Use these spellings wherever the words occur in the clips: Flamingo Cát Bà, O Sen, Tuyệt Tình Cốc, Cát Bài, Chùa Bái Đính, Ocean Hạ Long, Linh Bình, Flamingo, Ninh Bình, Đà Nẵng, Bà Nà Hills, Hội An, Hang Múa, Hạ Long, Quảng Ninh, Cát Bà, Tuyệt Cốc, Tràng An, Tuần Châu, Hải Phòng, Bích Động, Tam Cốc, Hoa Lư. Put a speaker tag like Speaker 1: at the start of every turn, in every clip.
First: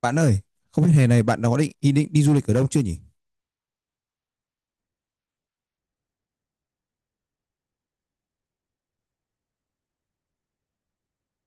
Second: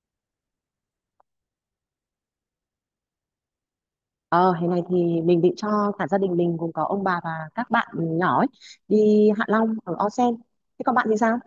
Speaker 1: Bạn ơi, không biết hè này bạn đã có định ý định đi du lịch ở đâu chưa nhỉ?
Speaker 2: Ờ, hè này thì mình định cho cả gia đình mình gồm có ông bà và các bạn nhỏ ấy, đi Hạ Long ở O Sen. Thế còn bạn thì sao?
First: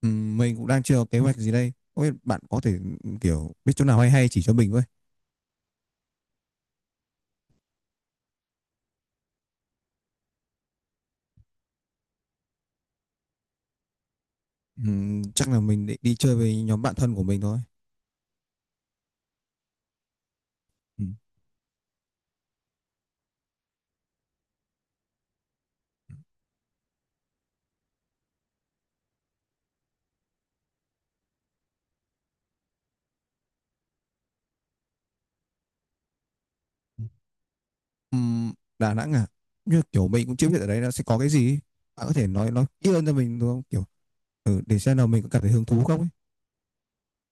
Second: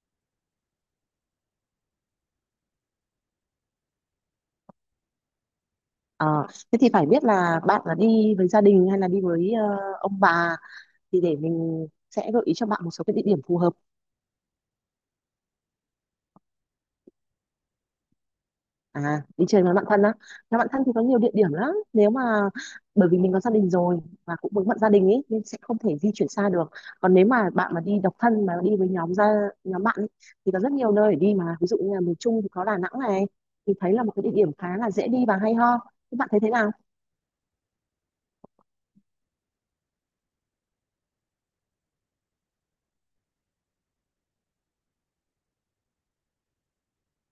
Speaker 1: Mình cũng đang chưa có kế hoạch gì đây. Không biết bạn có thể kiểu biết chỗ nào hay hay chỉ cho mình với.
Speaker 2: Ờ, thế thì phải biết là bạn là đi với gia đình hay là đi với ông bà thì để mình sẽ gợi ý cho bạn một số cái địa điểm phù hợp.
Speaker 1: Chắc là mình định đi chơi với nhóm bạn thân của mình thôi.
Speaker 2: À, đi chơi với bạn thân á. Nhà bạn thân thì có
Speaker 1: Ừm.
Speaker 2: nhiều địa điểm lắm. Nếu mà bởi vì mình có gia đình rồi và cũng vướng bận gia đình ấy nên sẽ không thể di chuyển xa được. Còn nếu mà bạn mà đi độc thân mà đi với nhóm bạn ấy, thì có rất nhiều nơi để đi mà. Ví dụ như là miền Trung thì có Đà Nẵng này thì thấy là một cái địa điểm khá là dễ đi và hay ho. Các bạn thấy thế nào?
Speaker 1: Ừm, Đà Nẵng à? Như kiểu mình cũng chưa biết ở đấy nó sẽ có cái gì ấy. Bạn có thể nói kỹ hơn cho mình được không? Kiểu để xem nào mình có cảm thấy hứng thú không ấy.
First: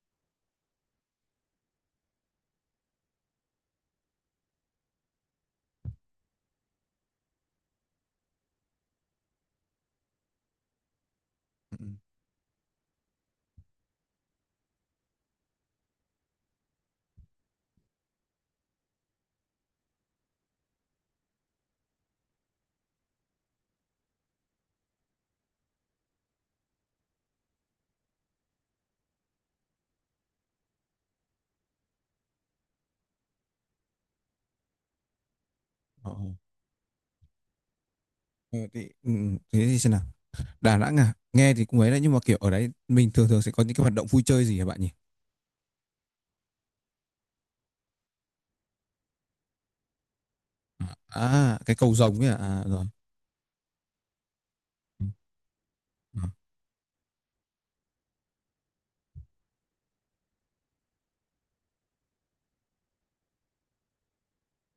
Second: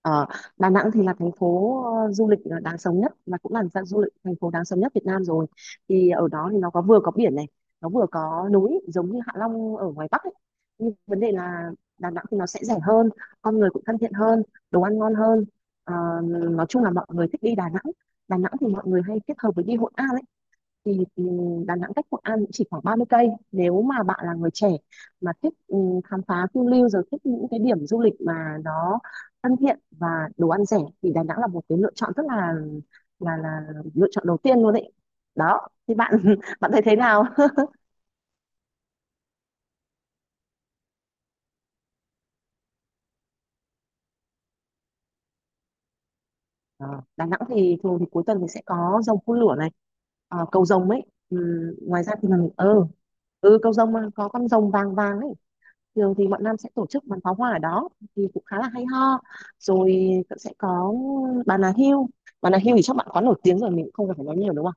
Speaker 2: Ờ, Đà Nẵng thì là thành phố du lịch đáng sống nhất và cũng là dạng du lịch thành phố đáng sống nhất Việt Nam rồi. Thì ở đó thì nó có vừa có biển này, nó vừa có núi giống như Hạ Long ở ngoài Bắc ấy. Nhưng vấn đề là
Speaker 1: Ừm.
Speaker 2: Đà Nẵng thì nó sẽ rẻ hơn, con người cũng thân thiện hơn, đồ ăn ngon hơn. Ờ, nói chung là mọi người thích đi Đà Nẵng. Đà Nẵng thì mọi người hay kết hợp với đi Hội An ấy thì ừ, Đà Nẵng cách Hội An cũng chỉ khoảng 30 cây nếu mà bạn là người trẻ mà thích khám phá phiêu lưu rồi thích những cái điểm du lịch mà nó thân thiện và đồ ăn rẻ thì Đà Nẵng là một cái lựa chọn rất là là là lựa chọn đầu tiên luôn đấy đó thì
Speaker 1: Ờ,
Speaker 2: bạn
Speaker 1: ờ, ừ,
Speaker 2: bạn thấy thế nào.
Speaker 1: ờ, thì, thế thì xem nào. Đà Nẵng à? Nghe thì cũng ấy đấy, nhưng mà kiểu ở đấy mình thường thường sẽ có những cái hoạt động vui chơi gì hả bạn nhỉ?
Speaker 2: Ờ, Đà Nẵng thì thường thì cuối tuần thì sẽ có rồng phun lửa này, cầu rồng ấy. ừ,
Speaker 1: À, cái cầu
Speaker 2: ngoài ra
Speaker 1: rồng ấy
Speaker 2: thì
Speaker 1: à?
Speaker 2: mình
Speaker 1: À rồi.
Speaker 2: ừ, ừ cầu rồng mà có con rồng vàng
Speaker 1: Ừ.
Speaker 2: vàng ấy, thường thì bọn Nam sẽ tổ chức bắn pháo hoa ở đó thì cũng khá là hay ho. Rồi cũng sẽ có Bà Nà Hills. Bà Nà Hills thì chắc bạn có nổi tiếng rồi mình cũng không cần phải nói nhiều đúng không,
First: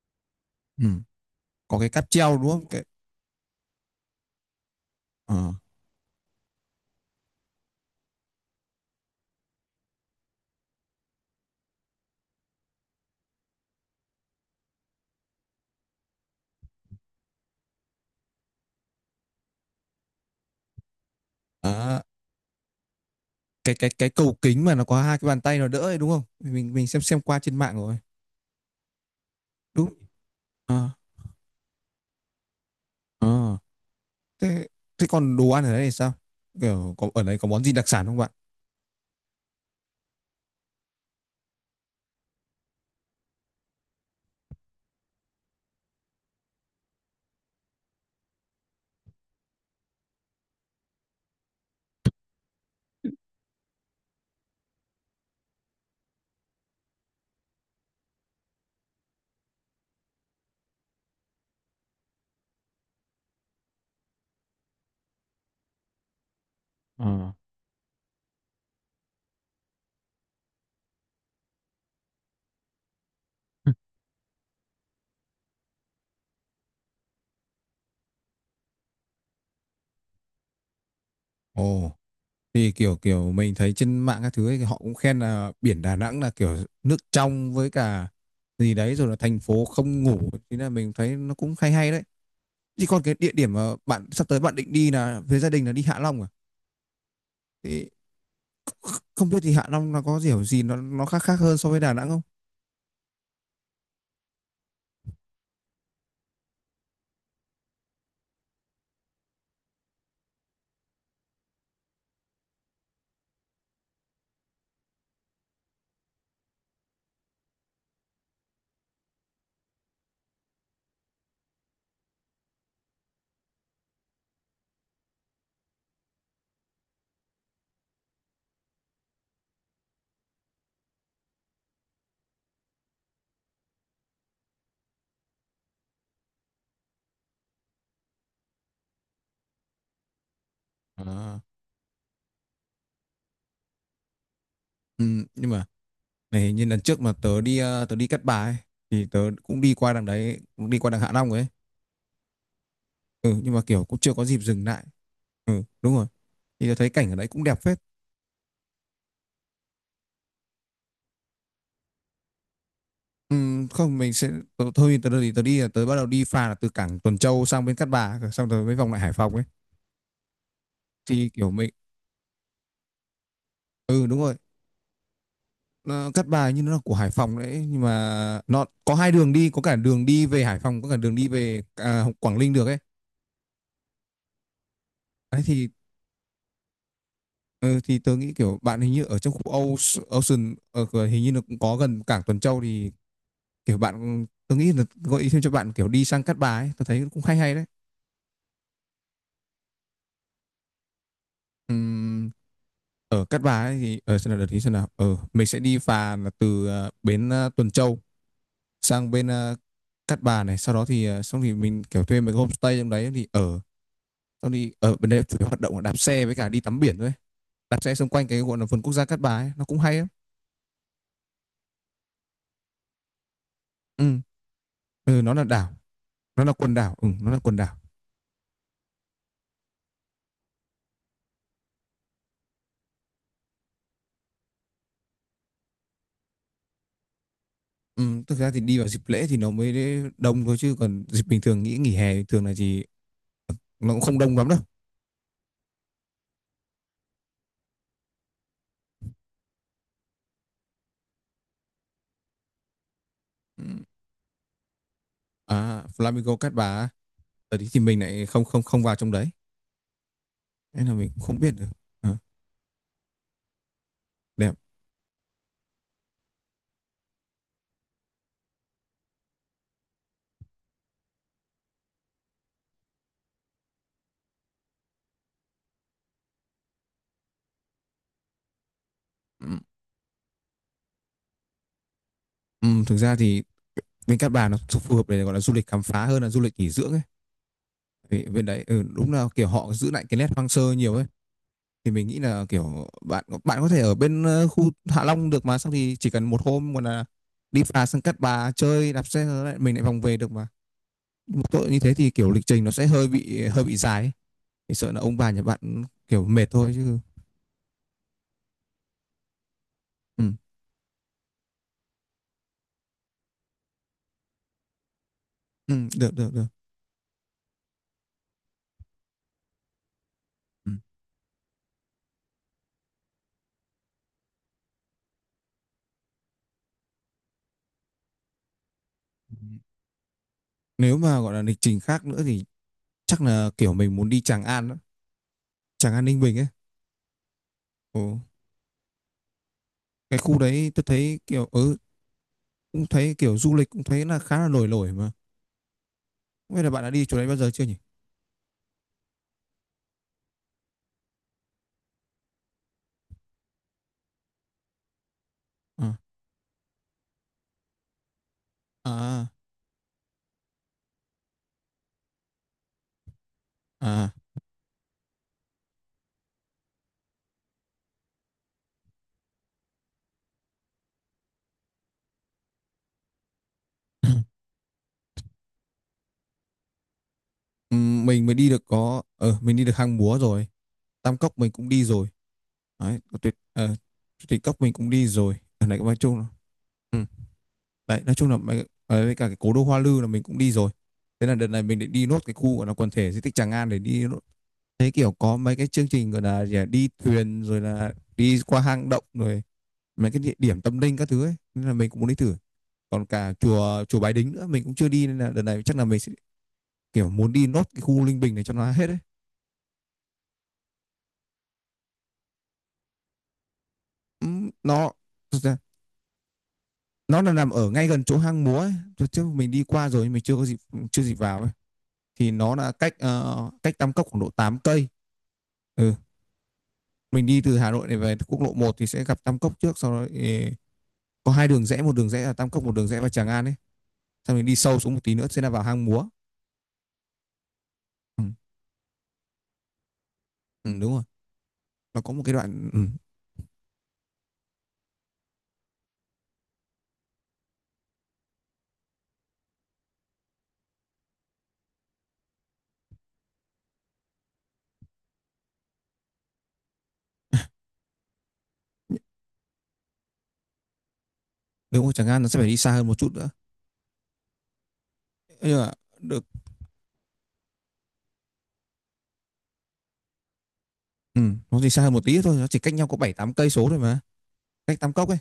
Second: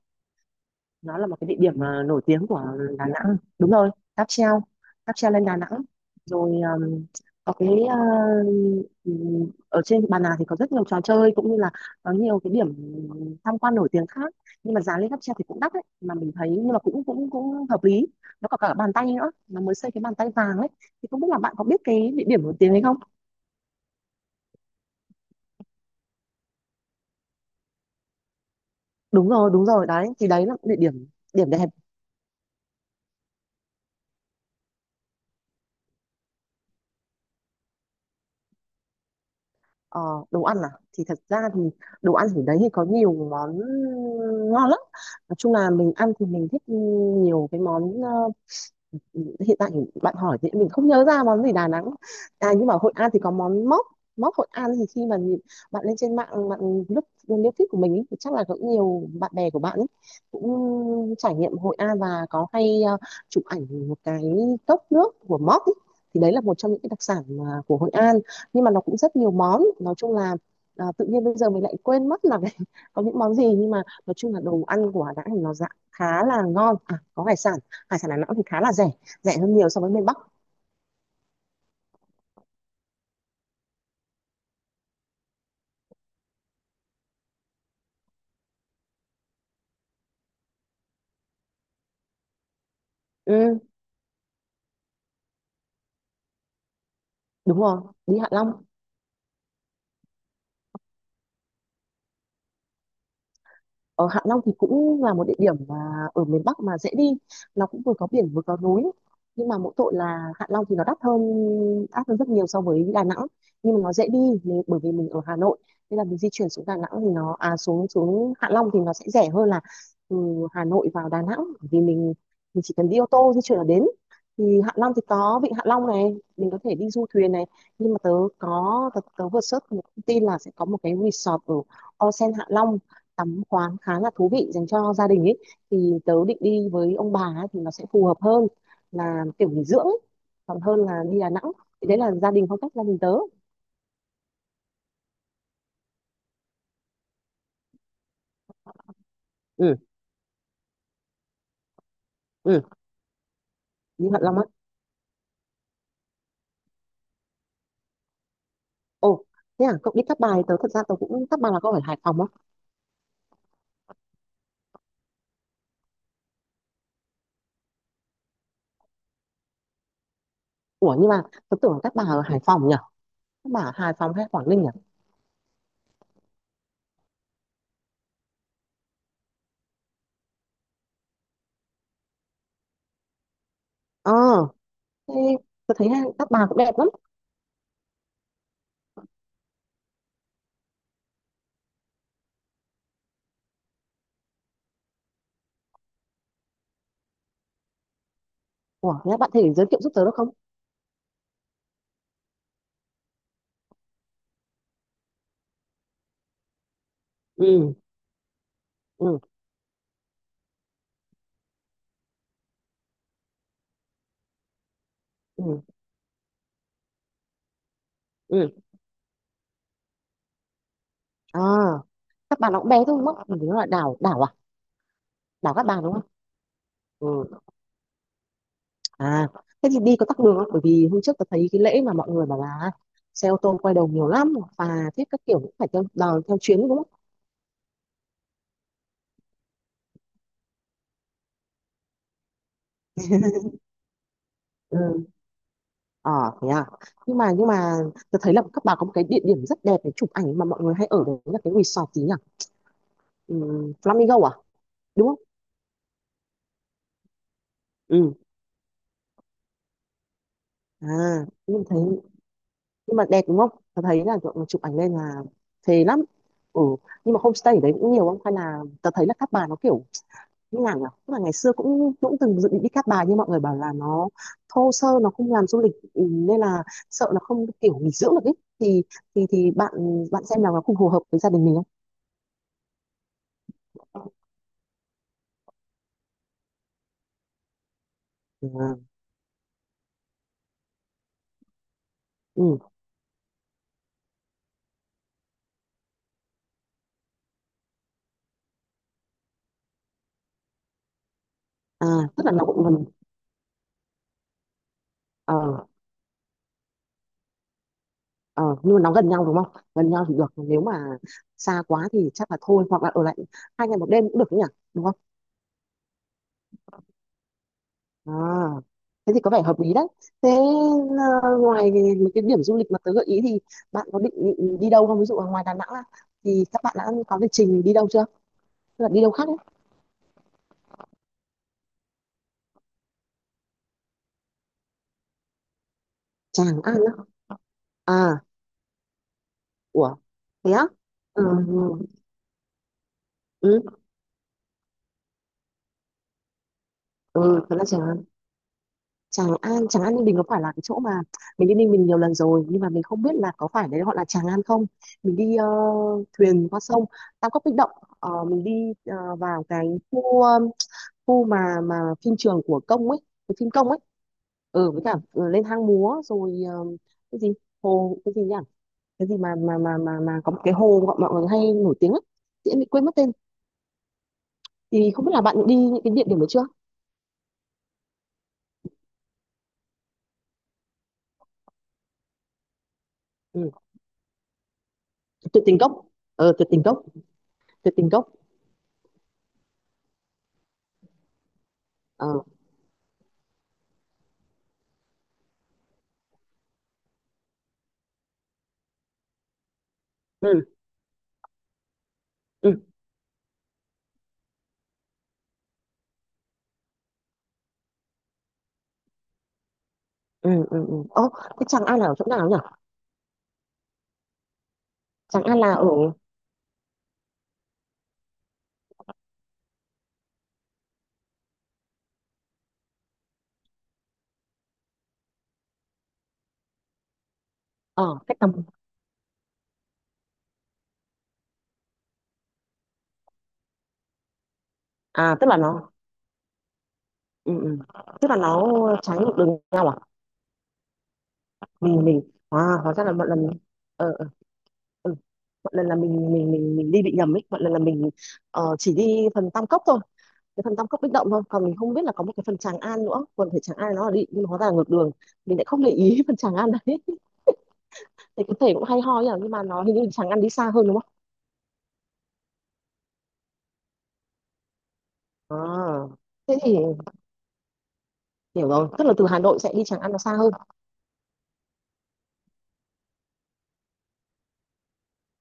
Speaker 1: Ừ.
Speaker 2: nó là một cái địa điểm
Speaker 1: Có cái
Speaker 2: mà
Speaker 1: cáp
Speaker 2: nổi
Speaker 1: treo
Speaker 2: tiếng
Speaker 1: đúng
Speaker 2: của
Speaker 1: không? Cái
Speaker 2: Đà Nẵng. Đúng rồi, cáp treo, cáp treo
Speaker 1: ờ.
Speaker 2: lên Đà Nẵng rồi. Có ở trên Bà Nà thì có rất nhiều trò chơi cũng như là có nhiều cái điểm tham quan nổi tiếng khác, nhưng mà giá lên cáp treo thì cũng đắt đấy mà mình thấy nhưng mà cũng cũng cũng hợp lý. Nó có cả bàn tay nữa, nó mới xây cái bàn tay vàng ấy thì không biết là bạn có biết
Speaker 1: Đó.
Speaker 2: cái địa điểm nổi tiếng đấy không.
Speaker 1: Cái cầu kính mà nó có hai cái bàn tay nó đỡ ấy, đúng không? Mình xem qua trên mạng rồi,
Speaker 2: Đúng rồi
Speaker 1: đúng.
Speaker 2: đấy, thì đấy là địa
Speaker 1: ờ
Speaker 2: điểm điểm đẹp.
Speaker 1: ờ thế thế còn đồ ăn ở đây thì sao? Kiểu có ở đây có món gì đặc sản không bạn?
Speaker 2: Ờ, đồ ăn à, thì thật ra thì đồ ăn ở đấy thì có nhiều món ngon lắm, nói chung là mình ăn thì mình thích nhiều cái món. Ờ, Hiện tại bạn hỏi thì mình không nhớ ra món gì Đà Nẵng, à nhưng mà Hội An thì có món móc. Móc Hội An thì khi mà nhìn- Bạn lên trên mạng bạn lúc nếu thích của mình ý, thì chắc là cũng nhiều bạn bè của bạn ấy cũng trải nghiệm Hội An và có hay chụp ảnh một cái cốc nước của móc ý. Thì đấy là một trong những cái đặc sản
Speaker 1: Ờ.
Speaker 2: mà của Hội An, nhưng mà nó cũng rất nhiều món nói chung là, à, tự nhiên bây giờ mình lại quên mất là có những món gì, nhưng mà nói chung là đồ ăn của Đà Nẵng thì nó dạng khá là ngon. À, có hải sản, hải sản Đà Nẵng thì khá là rẻ, rẻ hơn nhiều so với miền Bắc.
Speaker 1: Ồ, thì kiểu kiểu mình thấy trên mạng các thứ ấy, thì họ cũng khen là biển Đà Nẵng là kiểu nước trong với cả gì đấy, rồi là thành phố không ngủ, thế là mình thấy nó cũng hay hay đấy. Chỉ còn cái địa điểm
Speaker 2: Ừm,
Speaker 1: mà bạn sắp tới bạn định đi là với gia đình là đi Hạ Long à?
Speaker 2: đúng rồi,
Speaker 1: Thì
Speaker 2: đi Hạ Long.
Speaker 1: không biết thì Hạ Long nó có kiểu gì, nó khác khác hơn so với Đà Nẵng không?
Speaker 2: Ở Hạ Long thì cũng là một địa điểm mà ở miền Bắc mà dễ đi, nó cũng vừa có biển vừa có núi, nhưng mà mỗi tội là Hạ Long thì nó đắt hơn, đắt hơn rất nhiều so với Đà Nẵng, nhưng mà nó dễ đi. Nếu bởi vì mình ở Hà Nội nên là mình di chuyển xuống Đà Nẵng thì nó, à xuống xuống Hạ Long thì nó sẽ rẻ hơn là từ Hà Nội vào Đà Nẵng, bởi vì mình chỉ cần đi ô tô di chuyển là đến. Thì Hạ Long thì có vịnh Hạ Long này, mình có thể đi du thuyền này, nhưng mà tớ vừa search một thông tin là sẽ có một cái resort ở Ocean Hạ Long, tắm khoáng khá là thú vị dành cho gia đình ấy, thì tớ định đi với ông bà ấy, thì nó sẽ phù hợp hơn, là kiểu nghỉ dưỡng ấy, còn hơn là đi Đà
Speaker 1: À,
Speaker 2: Nẵng. Thì đấy là gia đình phong cách gia đình tớ.
Speaker 1: ừ, nhưng mà này, như lần trước mà tớ đi tớ đi Cát Bà ấy, thì tớ cũng đi
Speaker 2: Ừ,
Speaker 1: qua đằng đấy, cũng đi qua đằng Hạ Long ấy.
Speaker 2: ừ,
Speaker 1: Ừ, nhưng mà kiểu cũng
Speaker 2: đi
Speaker 1: chưa
Speaker 2: Hạ
Speaker 1: có dịp
Speaker 2: Long á.
Speaker 1: dừng lại. Ừ, đúng rồi. Thì tớ thấy cảnh ở đấy cũng đẹp phết.
Speaker 2: Ồ, thế à, cậu đi Cát Bài. Tớ thật ra tớ cũng Cát Bài là có ở Hải Phòng á.
Speaker 1: Ừ, không mình sẽ tớ, thôi Tớ đi, tớ đi là tớ bắt đầu đi phà là từ cảng Tuần Châu sang bên Cát Bà, xong rồi mới vòng lại Hải Phòng ấy,
Speaker 2: Ủa nhưng mà
Speaker 1: thì kiểu
Speaker 2: tớ
Speaker 1: mình,
Speaker 2: tưởng là Cát Bà ở Hải Phòng nhỉ, Cát Bà ở Hải
Speaker 1: ừ,
Speaker 2: Phòng
Speaker 1: đúng
Speaker 2: hay
Speaker 1: rồi.
Speaker 2: Quảng Ninh nhỉ.
Speaker 1: Ờ, Cát Bài như nó là của Hải Phòng đấy, nhưng mà nó có hai đường đi, có cả đường đi về Hải Phòng, có cả đường đi về Quảng Ninh được ấy.
Speaker 2: Ờ, thế
Speaker 1: Đấy thì
Speaker 2: tớ thấy Cát Bà cũng đẹp lắm.
Speaker 1: ờ, thì tớ nghĩ kiểu bạn hình như ở trong khu Ocean ở hình như nó cũng có gần cảng Tuần Châu, thì kiểu bạn, tớ nghĩ là gợi ý thêm cho bạn kiểu đi sang Cát Bà ấy, tớ thấy cũng hay hay đấy.
Speaker 2: Ủa thế bạn thể giới thiệu giúp tớ được không.
Speaker 1: Ừm, ở Cát Bà ấy thì ở, xem nào, đợt thì xem nào, ở mình sẽ đi phà là từ bến Tuần
Speaker 2: ừ
Speaker 1: Châu sang
Speaker 2: ừ
Speaker 1: bên Cát Bà này. Sau đó thì xong thì mình kiểu thuê mấy cái homestay trong đấy thì ở, xong thì ở bên đấy chủ yếu hoạt
Speaker 2: ừ
Speaker 1: động là đạp xe với cả đi tắm biển thôi. Đạp xe xung quanh cái
Speaker 2: ừ
Speaker 1: gọi là vườn quốc gia Cát Bà ấy, nó cũng hay lắm.
Speaker 2: À, Cát Bà nó cũng bé thôi mất, nó là đảo,
Speaker 1: Ừ.
Speaker 2: đảo à,
Speaker 1: Ừ, nó là
Speaker 2: đảo Cát
Speaker 1: đảo,
Speaker 2: Bà đúng không.
Speaker 1: nó là quần đảo, ừ, nó
Speaker 2: Ừ.
Speaker 1: là quần đảo.
Speaker 2: À, thế thì đi có tắc đường không? Bởi vì hôm trước tôi thấy cái lễ mà mọi người bảo là xe ô tô quay đầu nhiều lắm, phà thiết các kiểu cũng phải theo đò, theo chuyến đúng không?
Speaker 1: Ừ, thực ra thì đi vào dịp lễ thì nó mới đông thôi, chứ còn dịp bình thường, nghĩ nghỉ hè bình thường là gì, nó cũng không đông lắm đâu.
Speaker 2: Ừ. Ờ, thế à. Nhưng mà tôi thấy là các bà có một cái địa điểm rất đẹp để chụp ảnh mà mọi người hay ở đấy là cái resort gì nhỉ? Ừ,
Speaker 1: Ừ.
Speaker 2: Flamingo à? Đúng không?
Speaker 1: À, Flamingo Cát Bà á, ở đấy thì mình
Speaker 2: Ừ.
Speaker 1: lại không không không vào trong đấy, nên là mình cũng
Speaker 2: À,
Speaker 1: không biết
Speaker 2: nhưng
Speaker 1: được.
Speaker 2: thấy,
Speaker 1: Ờ,
Speaker 2: nhưng mà đẹp đúng không? Tôi thấy là mọi người
Speaker 1: đẹp.
Speaker 2: chụp ảnh lên là thế lắm. Ừ, nhưng mà homestay ở đấy cũng nhiều không? Hay là tôi thấy là các bà nó kiểu như nào nhỉ? Tức là ngày xưa cũng cũng từng dự định đi Cát Bà nhưng mọi người bảo là nó thô sơ, nó không làm du lịch, ừ, nên là sợ nó không kiểu nghỉ dưỡng được ấy. Thì
Speaker 1: Ừ.
Speaker 2: thì bạn bạn xem là nó không phù hợp với gia đình mình
Speaker 1: Ừ, thực ra thì
Speaker 2: không?
Speaker 1: bên Cát Bà nó phù hợp để gọi là du lịch khám phá hơn là du lịch nghỉ dưỡng ấy, vì bên đấy, ừ,
Speaker 2: Ừ,
Speaker 1: đúng là kiểu họ giữ lại cái nét hoang sơ nhiều ấy. Thì mình nghĩ là
Speaker 2: ừ.
Speaker 1: kiểu bạn bạn có thể ở bên khu Hạ Long được mà, xong thì chỉ cần một hôm còn là đi phà sang Cát Bà chơi đạp xe rồi lại mình lại vòng về được mà. Một tội như
Speaker 2: À,
Speaker 1: thế thì
Speaker 2: tức
Speaker 1: kiểu
Speaker 2: là
Speaker 1: lịch
Speaker 2: nó
Speaker 1: trình
Speaker 2: cũng
Speaker 1: nó
Speaker 2: gần.
Speaker 1: sẽ hơi bị dài ấy. Thì sợ là ông bà nhà bạn
Speaker 2: ờ
Speaker 1: kiểu mệt thôi chứ.
Speaker 2: ờ, nhưng mà nó gần nhau đúng không? Gần nhau thì được,
Speaker 1: Ừ,
Speaker 2: nếu mà xa quá thì chắc là thôi, hoặc là ở lại 2 ngày 1 đêm cũng được nhỉ? Đúng không?
Speaker 1: ừ, được được được.
Speaker 2: À, thế thì có vẻ hợp lý đấy. Thế
Speaker 1: Ừ.
Speaker 2: ngoài mấy cái điểm du lịch mà tớ gợi ý thì bạn có định định đi đâu không? Ví dụ là ngoài Đà Nẵng ra thì các bạn đã có lịch trình đi đâu chưa? Tức là đi đâu khác ấy?
Speaker 1: Nếu mà gọi là lịch trình khác nữa thì chắc là kiểu mình muốn đi Tràng An đó. Tràng An Ninh Bình ấy.
Speaker 2: Tràng An á.
Speaker 1: Ồ.
Speaker 2: À, ủa,
Speaker 1: Cái khu
Speaker 2: thế á?
Speaker 1: đấy tôi thấy
Speaker 2: Ừ,
Speaker 1: kiểu, ừ, cũng thấy kiểu du
Speaker 2: ừ,
Speaker 1: lịch, cũng thấy là khá là nổi nổi mà, không biết là bạn đã đi chỗ đấy bao
Speaker 2: ừ,
Speaker 1: giờ
Speaker 2: thật
Speaker 1: chưa
Speaker 2: ra
Speaker 1: nhỉ?
Speaker 2: Tràng An. Tràng An Ninh Bình có phải là cái chỗ mà mình đi Ninh Bình nhiều lần rồi nhưng mà mình không biết là có phải đấy gọi là Tràng An không. Mình đi
Speaker 1: À,
Speaker 2: thuyền qua sông Tam Cốc Bích Động. Ờ, mình đi
Speaker 1: à,
Speaker 2: vào cái khu khu mà phim trường của công ấy, cái phim công ấy,
Speaker 1: à.
Speaker 2: ừ với cả lên hang múa rồi, ờ, cái gì hồ cái gì nhỉ, cái gì mà có một cái hồ mọi mọi người hay nổi tiếng ấy, chị em bị quên mất tên, thì không biết là bạn đi những cái địa điểm đấy chưa.
Speaker 1: Mình mới đi được có mình đi được Hang Múa rồi, Tam Cốc mình cũng đi rồi, đấy có tuyệt,
Speaker 2: Ừ,
Speaker 1: ờ, Tuyệt Cốc mình cũng đi rồi
Speaker 2: tuyệt tình
Speaker 1: ở
Speaker 2: cốc
Speaker 1: này, nói chung là,
Speaker 2: tuyệt tình cốc,
Speaker 1: ừ,
Speaker 2: tuyệt tình
Speaker 1: đấy
Speaker 2: cốc.
Speaker 1: nói chung là với cả cái cố đô Hoa Lư là mình cũng đi rồi. Thế là đợt này mình định đi
Speaker 2: Ờ,
Speaker 1: nốt cái khu gọi là quần thể di tích Tràng An để đi nốt. Thế kiểu có mấy cái chương trình gọi là gì, à, đi thuyền rồi là đi qua hang động rồi mấy cái địa
Speaker 2: ừ
Speaker 1: điểm tâm linh các thứ ấy, nên là mình cũng muốn đi thử.
Speaker 2: ừ
Speaker 1: Còn cả chùa chùa Bái Đính nữa mình cũng chưa đi, nên là đợt này chắc là mình sẽ kiểu muốn đi nốt cái khu Linh Bình này cho nó hết đấy.
Speaker 2: ừ. Ồ, cái Tràng An là ở chỗ nào nhỉ,
Speaker 1: nó
Speaker 2: Tràng An là ở,
Speaker 1: nó là nằm ở ngay gần chỗ hang múa ấy. Trước mình đi qua rồi nhưng mình chưa có dịp, chưa dịp vào ấy. Thì nó là cách cách Tam Cốc khoảng độ 8 cây. Ừ. Mình đi từ Hà Nội này
Speaker 2: ở
Speaker 1: về
Speaker 2: cách tầm,
Speaker 1: quốc lộ 1 thì sẽ gặp Tam Cốc trước, sau đó, ê, có hai đường rẽ, một đường rẽ là Tam Cốc, một đường rẽ vào Tràng An ấy. Sau mình đi sâu xuống một tí
Speaker 2: à
Speaker 1: nữa
Speaker 2: tức là
Speaker 1: sẽ là vào
Speaker 2: nó,
Speaker 1: hang múa.
Speaker 2: ừ, ừ, tức là
Speaker 1: Ừ.
Speaker 2: nó trái ngược đường nhau à.
Speaker 1: Ừ, đúng rồi, nó
Speaker 2: Mình
Speaker 1: có một cái
Speaker 2: à
Speaker 1: đoạn,
Speaker 2: Hóa
Speaker 1: ừ.
Speaker 2: ra là một lần. ờ ờ, ừ. Mọi lần là mình đi bị nhầm ấy, mọi lần là mình chỉ đi phần Tam Cốc thôi, cái phần Tam Cốc Bích Động thôi, còn mình không biết là có một cái phần Tràng An nữa, quần thể Tràng An nó là đi nhưng mà hóa ra là ngược đường, mình lại không để ý phần Tràng An đấy, thì có thể cũng hay ho nhỉ, nhưng mà nó hình như Tràng An đi xa hơn đúng không?
Speaker 1: Nếu mà chẳng hạn nó sẽ phải đi xa hơn một chút nữa.
Speaker 2: À,
Speaker 1: Nhưng mà được.
Speaker 2: thế thì hiểu rồi, tức là từ Hà Nội sẽ đi Tràng An nó xa hơn.
Speaker 1: Ừ, nó đi xa hơn một tí thôi, nó chỉ cách nhau có 7-8 cây số thôi mà. Cách Tam Cốc ấy.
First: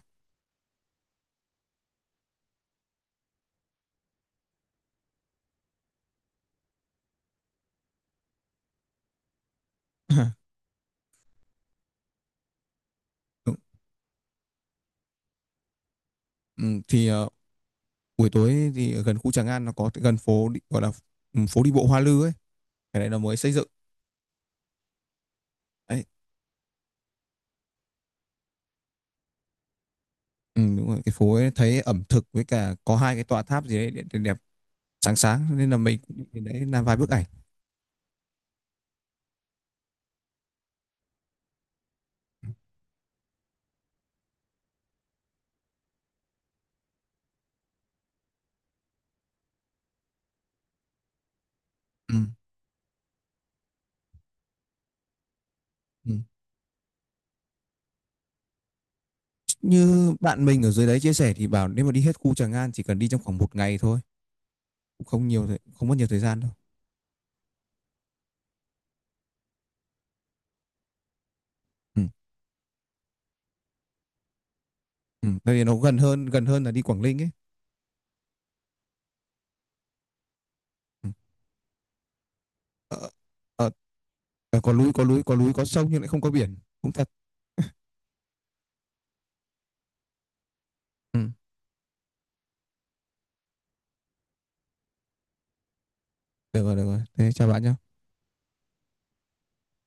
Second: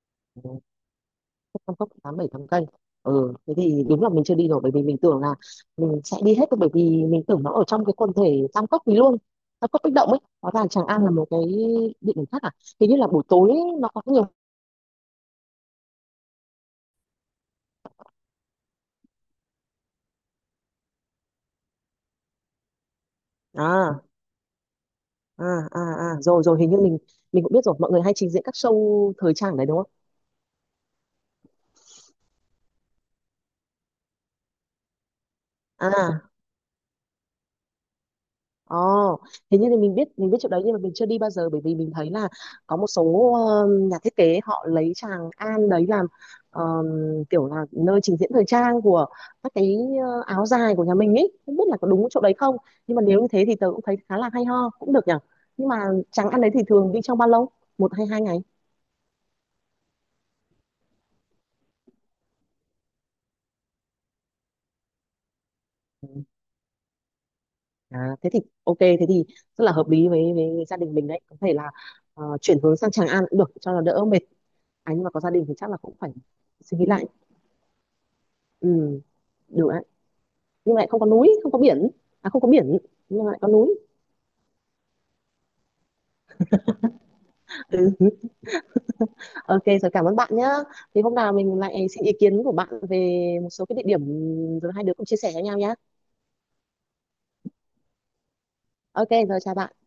Speaker 2: Tam Cốc 8 7 tháng cây, ừ thế thì đúng là mình chưa đi rồi, bởi vì mình tưởng là mình sẽ đi hết thôi, bởi vì mình tưởng nó ở trong cái quần thể Tam Cốc thì luôn, Tam Cốc Bích Động ấy, hóa ra Tràng An là một cái địa điểm khác à. Hình như là buổi tối nó có nhiều,
Speaker 1: Ừ, thì buổi tối thì ở gần khu Tràng An nó có gần phố đi, gọi là, ừ, phố đi bộ Hoa Lư ấy, cái này nó mới xây dựng.
Speaker 2: à à
Speaker 1: Đấy.
Speaker 2: rồi rồi hình như mình cũng biết rồi, mọi người hay trình diễn các show thời trang ở đấy đúng không.
Speaker 1: Ừ, đúng rồi, cái phố ấy thấy ẩm thực với cả có hai cái tòa tháp gì đấy đẹp, đẹp sáng sáng, nên là mình
Speaker 2: À,
Speaker 1: cũng nhìn đấy làm vài bức ảnh.
Speaker 2: ồ, thế nhưng thì mình biết chỗ đấy nhưng mà mình chưa đi bao giờ, bởi vì mình thấy là có một số nhà thiết kế họ lấy Tràng An đấy làm ờ, kiểu là nơi trình diễn thời trang của các cái áo dài của nhà mình ấy, không biết là có đúng
Speaker 1: Ừ.
Speaker 2: chỗ đấy không. Nhưng mà nếu như thế thì tớ cũng thấy khá là hay ho cũng được nhở. Nhưng mà
Speaker 1: Ừ.
Speaker 2: Tràng An đấy thì thường đi trong bao lâu, 1 hay 2 ngày.
Speaker 1: Như bạn mình ở dưới đấy chia sẻ thì bảo nếu mà đi hết khu Tràng An chỉ cần đi trong khoảng một ngày thôi, cũng không nhiều không mất nhiều
Speaker 2: Ừ.
Speaker 1: thời gian đâu.
Speaker 2: À thế thì ok, thế thì rất là hợp lý với gia đình mình đấy, có thể là
Speaker 1: Ừ.
Speaker 2: chuyển hướng sang Tràng An cũng được cho nó đỡ mệt. À nhưng mà có
Speaker 1: Ừ,
Speaker 2: gia đình thì
Speaker 1: tại vì
Speaker 2: chắc
Speaker 1: nó
Speaker 2: là cũng
Speaker 1: gần
Speaker 2: phải
Speaker 1: hơn gần hơn là
Speaker 2: suy
Speaker 1: đi
Speaker 2: nghĩ
Speaker 1: Quảng
Speaker 2: lại.
Speaker 1: Ninh ấy.
Speaker 2: Ừ, đúng ạ. Nhưng mà lại không có
Speaker 1: Ừ.
Speaker 2: núi, không có biển. À không có biển,
Speaker 1: Ờ,
Speaker 2: nhưng mà lại có
Speaker 1: ờ,
Speaker 2: núi.
Speaker 1: ờ, có núi, có núi, có sông, nhưng lại không có biển, cũng thật.
Speaker 2: Ừ. Ok, rồi cảm ơn bạn nhá. Thì hôm
Speaker 1: Ừ.
Speaker 2: nào mình lại xin ý kiến của bạn về một số cái địa điểm, rồi hai đứa cùng chia sẻ với nhau nhá.
Speaker 1: Được rồi, được rồi, thế chào bạn nhé.
Speaker 2: Ok, rồi chào bạn.